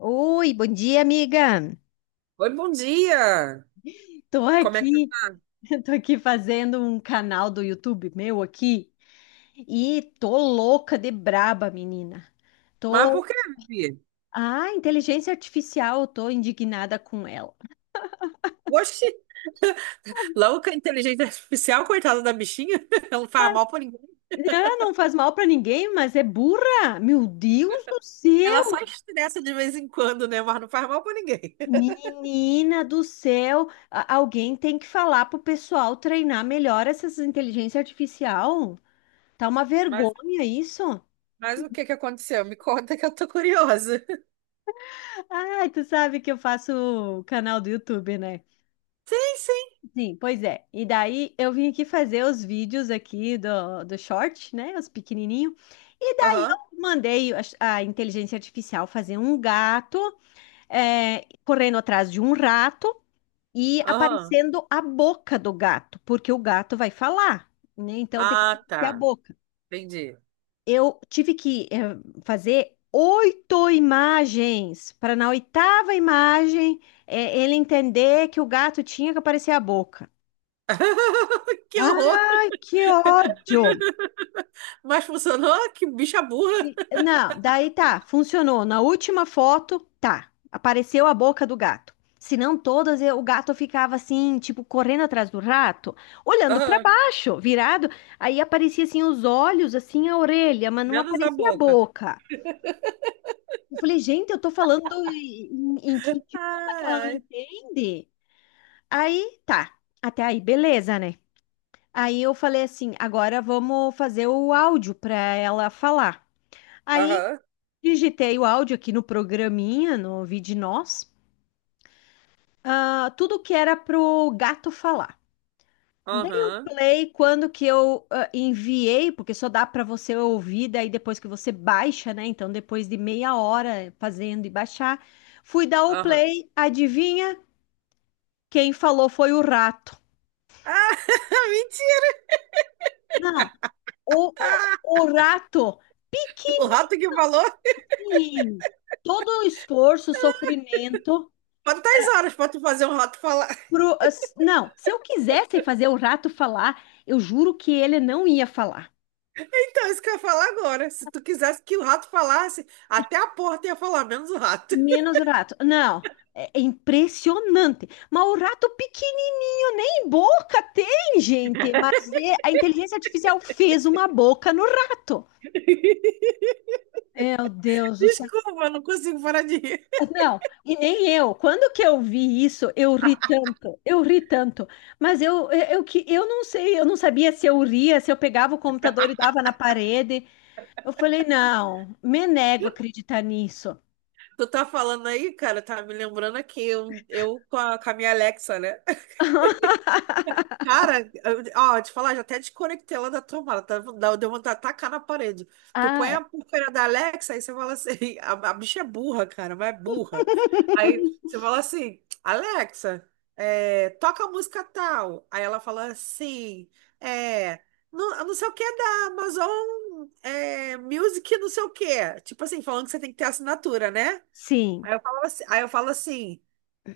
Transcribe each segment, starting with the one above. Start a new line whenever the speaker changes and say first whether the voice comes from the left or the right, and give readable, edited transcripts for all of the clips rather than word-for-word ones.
left: Oi, bom dia, amiga.
right: Oi, bom dia!
left: Tô
right: Como é que tu
left: aqui,
right: tá?
left: tô aqui fazendo um canal do YouTube meu aqui e tô louca de braba, menina.
right: Mas por
left: Tô,
right: quê? Bia?
left: Inteligência artificial, tô indignada com ela.
right: Oxi, logo inteligência artificial, coitada da bichinha, ela não faz mal pra ninguém.
left: Ah, não faz mal pra ninguém, mas é burra. Meu Deus do
right: Ela só
left: céu,
right: estressa de vez em quando, né? Mas não faz mal pra ninguém.
left: menina do céu. Alguém tem que falar pro pessoal treinar melhor essas inteligência artificial. Tá uma
right: Mas,
left: vergonha isso.
right: mas o que que aconteceu? Me conta que eu tô curiosa.
left: Ai, tu sabe que eu faço canal do YouTube, né?
right: Sim, sim.
left: Sim, pois é. E daí eu vim aqui fazer os vídeos aqui do short, né? Os pequenininhos. E daí
right: Aham,
left: eu mandei a inteligência artificial fazer um gato correndo atrás de um rato e
right: aham.
left: aparecendo a boca do gato, porque o gato vai falar, né? Então tem que
right: Ah,
left: ter a
right: tá.
left: boca.
right: Entendi.
left: Eu tive que fazer oito imagens para na oitava imagem ele entender que o gato tinha que aparecer a boca.
right: Que horror!
left: Ai, que ódio!
right: Mas funcionou? Que bicha burra!
left: Não, daí tá, funcionou. Na última foto, tá, apareceu a boca do gato. Se não todas, o gato ficava assim, tipo, correndo atrás do rato, olhando para
right: Aham,
left: baixo, virado. Aí aparecia assim os olhos, assim a orelha, mas não
right: menos a
left: aparecia a
right: boca.
left: boca. Eu falei, gente, eu tô falando em que idioma que ela não
right: Ai, ai.
left: entende? Aí, tá. Até aí, beleza, né? Aí eu falei assim, agora vamos fazer o áudio para ela falar. Aí
right: Aham,
left: digitei o áudio aqui no programinha, no Vide Nós, ah, tudo que era pro gato falar. Dei o
right: aham,
left: play quando que eu enviei, porque só dá para você ouvir, daí depois que você baixa, né? Então, depois de meia hora fazendo e baixar, fui dar o
right: aham.
left: play, adivinha? Quem falou foi o rato.
right: Ah, mentira!
left: Não, o rato
right: O rato que falou.
left: pequenininho. Todo o esforço, sofrimento.
right: Quantas horas para tu fazer um rato falar?
left: Não, se eu quisesse fazer o rato falar, eu juro que ele não ia falar.
right: Então, isso que eu ia falar agora. Se tu quisesse que o rato falasse, até a porta ia falar, menos o rato.
left: Menos o rato. Não, é impressionante. Mas o rato pequenininho nem boca tem, gente. Mas é, a inteligência artificial fez uma boca no rato. Meu Deus do céu.
right: Desculpa, eu não consigo parar de rir.
left: Não, e nem eu. Quando que eu vi isso, eu ri tanto, eu ri tanto. Mas eu que eu não sei, eu não sabia se eu ria, se eu pegava o computador e dava na parede. Eu falei, não, me nego a acreditar nisso.
right: Tu tá falando aí, cara, tá me lembrando aqui, eu com a minha Alexa, né? Cara, ó, te falar, já até desconectei ela da tomada, tá, deu vontade de tacar na parede. Tu
left: Ah,
right: põe a
left: é.
right: porcaria da Alexa, aí você fala assim, a bicha é burra, cara, mas é burra. Aí você fala assim, Alexa, toca a música tal. Aí ela fala assim, é, não, não sei o que é da Amazon Music, não sei o que. Tipo assim, falando que você tem que ter assinatura, né?
left: Sim.
right: Aí eu falo assim.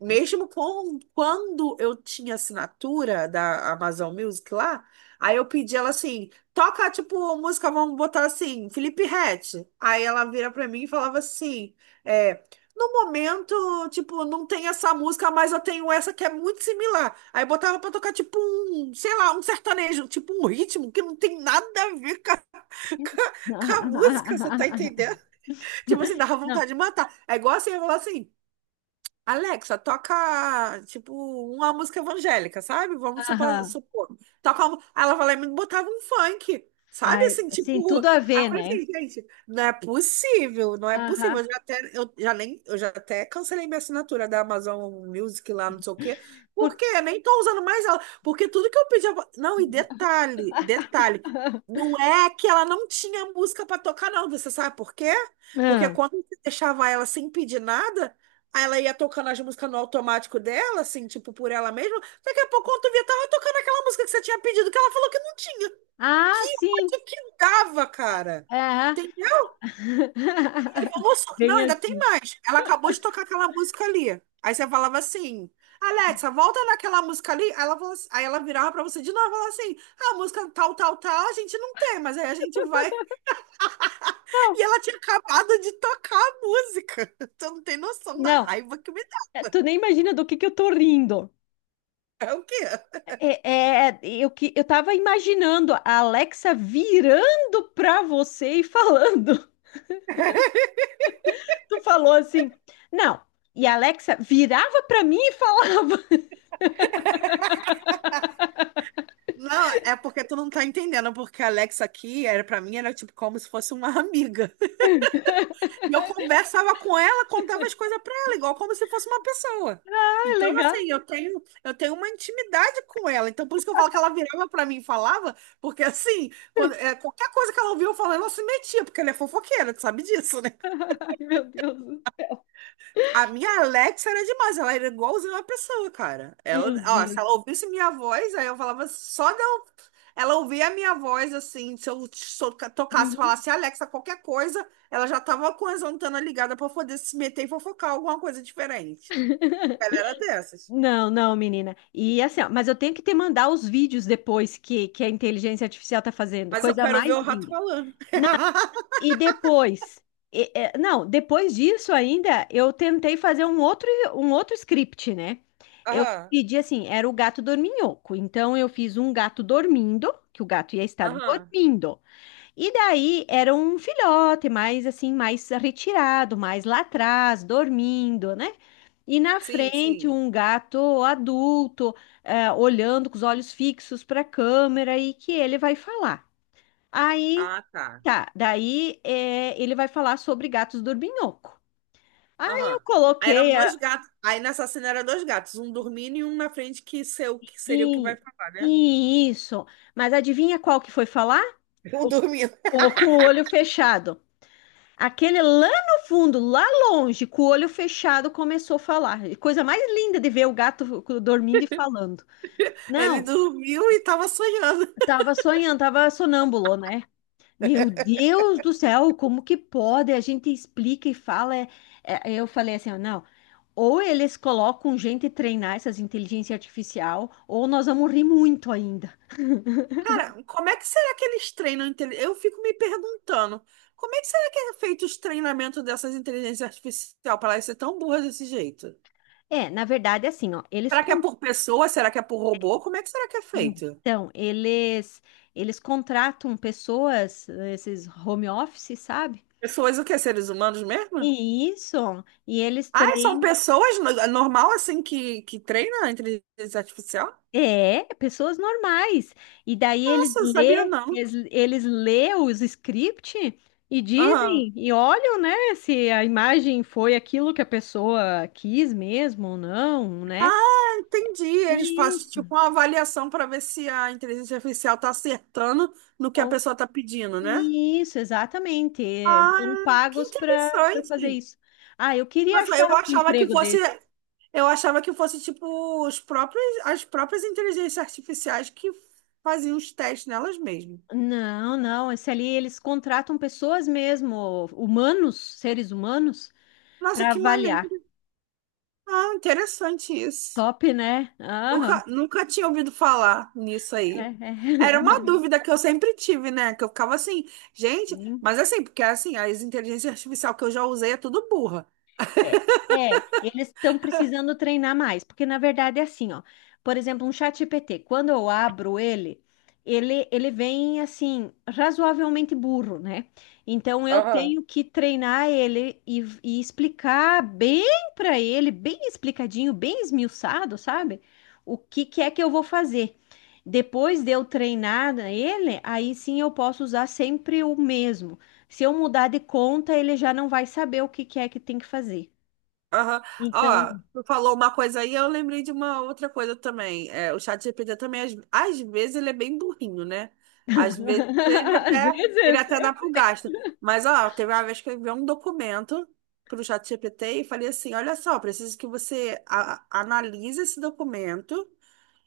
right: Mesmo quando eu tinha assinatura da Amazon Music lá, aí eu pedi ela assim, toca tipo música, vamos botar assim, Felipe Ret. Aí ela vira pra mim e falava assim, é, no momento, tipo, não tem essa música, mas eu tenho essa que é muito similar. Aí botava pra tocar tipo um, sei lá, um sertanejo, tipo um ritmo que não tem nada a ver com a- com a música, você tá entendendo? Tipo assim, dava
left: Não.
right: vontade de matar. É igual assim, eu falar assim, Alexa, toca, tipo, uma música evangélica, sabe? Vamos supor.
left: Aham.
right: supor. Toca uma. Aí ela vai lá e me botava um funk, sabe?
left: Ai,
right: Assim,
left: sim,
right: tipo.
left: tudo a
right: Aí eu
left: ver,
right: falei
left: né?
right: assim, gente, não é possível, não é possível.
left: Aham.
right: Eu já até, eu já nem, eu já até cancelei minha assinatura da Amazon Music lá, não sei o quê.
left: Por...
right: Porque eu nem tô usando mais ela. Porque tudo que eu pedia. Não, e detalhe, detalhe. Não é que ela não tinha música pra tocar, não. Você sabe por quê? Porque
left: Ah,
right: quando você deixava ela sem pedir nada. Aí ela ia tocando as músicas no automático dela, assim, tipo, por ela mesma. Daqui a pouco, quando tu via, tava tocando aquela música que você tinha pedido, que ela falou que não tinha. Que
left: Ah, sim.
right: ódio que dava, cara.
left: Aham.
right: Tem. Ai, não,
left: Bem
right: ainda tem
left: assim.
right: mais. Ela acabou de tocar aquela música ali. Aí você falava assim, Alexa, volta naquela música ali. Aí ela virava pra você de novo e falava assim, a música tal, tal, tal, a gente não tem, mas aí a gente vai. E
left: Não,
right: ela tinha acabado de tocar a música. Tu não tem noção da
left: não,
right: raiva que me dá.
left: é, tu nem imagina do que eu tô rindo.
right: É o quê?
left: Eu que eu tava imaginando a Alexa virando pra você e falando. Tu falou assim, não. E a Alexa virava pra mim e falava.
right: Não, é porque tu não tá entendendo, porque a Alexa aqui era para mim era tipo como se fosse uma amiga. E eu conversava com ela, contava as coisas para ela, igual como se fosse uma pessoa.
left: Ai,
right: Então,
left: legal.
right: assim, eu tenho uma intimidade com ela. Então, por isso que eu falo que ela virava para mim e falava, porque assim, qualquer coisa que ela ouvia eu falando ela se metia, porque ela é fofoqueira, tu sabe disso, né?
left: Ai, meu Deus do céu.
right: A minha Alexa era demais, ela era igualzinha uma pessoa, cara. Ela,
left: Meu
right: ó, se
left: Deus.
right: ela ouvisse minha voz, aí eu falava só de eu. Ela ouvia a minha voz, assim, se eu tocasse,
left: Uhum.
right: falasse Alexa, qualquer coisa, ela já tava com as antenas ligadas pra poder se meter e fofocar alguma coisa diferente. Ela era dessas.
left: Não, não, menina. E assim, ó, mas eu tenho que te mandar os vídeos depois que a inteligência artificial tá fazendo.
right: Mas eu
left: Coisa
right: quero ver
left: mais
right: o rato
left: linda.
right: falando.
left: E depois, não, depois disso ainda, eu tentei fazer um outro script, né? Eu
right: Aham,
left: pedi assim, era o gato dorminhoco. Então eu fiz um gato dormindo, que o gato ia estar
right: aham.
left: dormindo. E daí era um filhote, mais assim, mais retirado, mais lá atrás, dormindo, né? E na
right: Sim,
left: frente
right: sim.
left: um gato adulto, olhando com os olhos fixos para a câmera e que ele vai falar. Aí
right: Ah, tá.
left: tá, ele vai falar sobre gatos dorminhoco. Aí eu
right: Aham. Aí eram
left: coloquei
right: dois
left: a,
right: gatos. Aí nessa cena eram dois gatos, um dormindo e um na frente, que seria o que vai
left: e,
right: falar, né?
left: isso, mas adivinha qual que foi falar?
right: Eu
left: O,
right: dormindo.
left: o com o olho fechado. Aquele lá no fundo, lá longe, com o olho fechado, começou a falar. E coisa mais linda de ver o gato dormindo e falando.
right: Ele
left: Não,
right: dormiu e estava sonhando.
left: tava sonhando, tava sonâmbulo, né? Meu Deus do céu, como que pode? A gente explica e fala. Eu falei assim, ó, não. Ou eles colocam gente treinar essas inteligência artificial, ou nós vamos rir muito ainda.
right: Cara, como é que será que eles treinam? Eu fico me perguntando, como é que será que é feito os treinamentos dessas inteligências artificiais para elas ser tão burras desse jeito?
left: É, na verdade, é assim, ó, eles
right: Será que é
left: con-
right: por pessoa? Será que é por robô? Como é que será que é feito?
left: então, eles eles contratam pessoas, esses home office, sabe?
right: Pessoas o quê? Seres humanos mesmo?
left: E isso, e eles
right: Ah, são
left: treinam
right: pessoas normal assim que treinam a inteligência artificial?
left: é, pessoas normais. E daí
right: Nossa, eu sabia não.
left: eles lê os script e
right: Aham.
left: dizem, e olham, né, se a imagem foi aquilo que a pessoa quis mesmo ou não, né?
right: Ah, entendi. Eles fazem
left: Isso.
right: tipo uma avaliação para ver se a inteligência artificial está acertando no que a
left: O-
right: pessoa está pedindo, né?
left: Isso, exatamente. É,
right: Ah,
left: são
right: que
left: pagos para fazer
right: interessante.
left: isso. Ah, eu queria
right: Nossa,
left: achar um emprego desse.
right: eu achava que fosse tipo os próprios, as próprias inteligências artificiais que faziam os testes nelas mesmas.
left: Não, não, esse ali eles contratam pessoas mesmo, humanos, seres humanos,
right: Nossa,
left: para
right: que
left: avaliar.
right: maneiro. Ah, interessante isso.
left: Top, né? Aham.
right: Nunca, nunca tinha ouvido falar nisso
left: É,
right: aí. Era uma
left: é.
right: dúvida que eu sempre tive, né? Que eu ficava assim, gente,
left: Sim.
right: mas assim, porque assim, as inteligências artificial que eu já usei é tudo burra.
left: É, Eles estão precisando treinar mais, porque na verdade é assim, ó. Por exemplo, um chat GPT, quando eu abro ele, ele vem assim, razoavelmente burro, né? Então eu
right: Aham.
left: tenho que treinar ele e explicar bem para ele, bem explicadinho, bem esmiuçado, sabe? O que que é que eu vou fazer. Depois de eu treinar ele, aí sim eu posso usar sempre o mesmo. Se eu mudar de conta, ele já não vai saber o que que é que tem que fazer.
right: Aham. Ó,
left: Então,
right: tu falou uma coisa aí, eu lembrei de uma outra coisa também. É, o ChatGPT também, às vezes, ele é bem burrinho, né? Às vezes ele
left: às
right: até, ele
left: vezes.
right: até dá pro gasto. Mas, ó, teve uma vez que eu enviei um documento pro ChatGPT e falei assim: olha só, preciso que você analise esse documento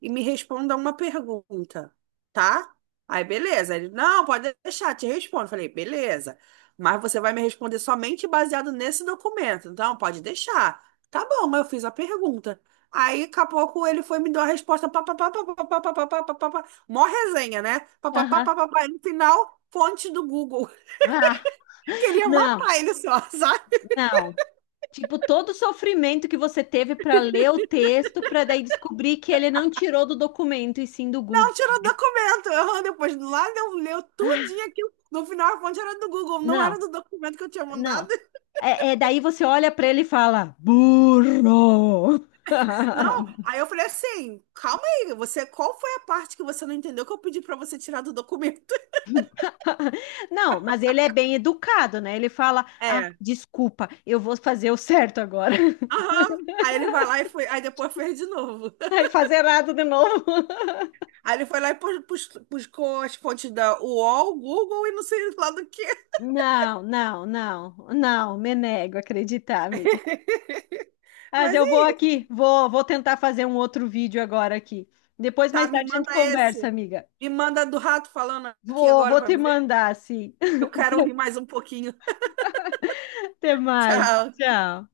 right: e me responda uma pergunta, tá? Aí, beleza. Ele, não, pode deixar, te respondo. Eu falei, beleza. Mas você vai me responder somente baseado nesse documento. Então, pode deixar. Tá bom, mas eu fiz a pergunta. Aí, daqui a pouco, ele foi e me dar a resposta. Pá, pá, pá, pá, pá, pá, pá, pá, pá, pá, pá, pá. Mó resenha, né? Pá, pá, pá,
left: Aham.
right: pá, pá, pá. E no final, fonte do Google.
left: Ah,
right: Queria
left: não,
right: matar ele só, sabe?
left: não. Tipo, todo o sofrimento que você teve para ler o texto, para daí descobrir que ele não tirou do documento e sim do Google.
right: Não, tirou o documento. Eu, depois, lá, leu tudinho
left: Ah,
right: aquilo. No final, a fonte era do Google, não
left: não,
right: era do documento que eu tinha mandado.
left: não. Daí você olha para ele e fala, burro!
right: Não, aí eu falei assim, calma aí, qual foi a parte que você não entendeu que eu pedi pra você tirar do documento?
left: Não, mas ele é bem educado, né? Ele fala, ah,
right: É,
left: desculpa, eu vou fazer o certo agora.
right: aham. Aí ele vai lá e foi, aí depois fez de novo.
left: Aí fazer errado de novo.
right: Aí ele foi lá e buscou as fontes da UOL, Google e não sei lá do que.
left: Não, não, não, não, me nego a acreditar, amiga. Mas
right: Mas e
left: eu vou
right: aí,
left: aqui, vou tentar fazer um outro vídeo agora aqui. Depois,
right: tá,
left: mais
right: me
left: tarde, a gente
right: manda
left: conversa,
right: esse.
left: amiga.
right: Me manda do rato falando aqui
left: Vou,
right: agora
left: vou
right: pra
left: te
right: me ver.
left: mandar, sim.
right: Eu quero rir mais um pouquinho.
left: Até mais.
right: Tchau.
left: Tchau.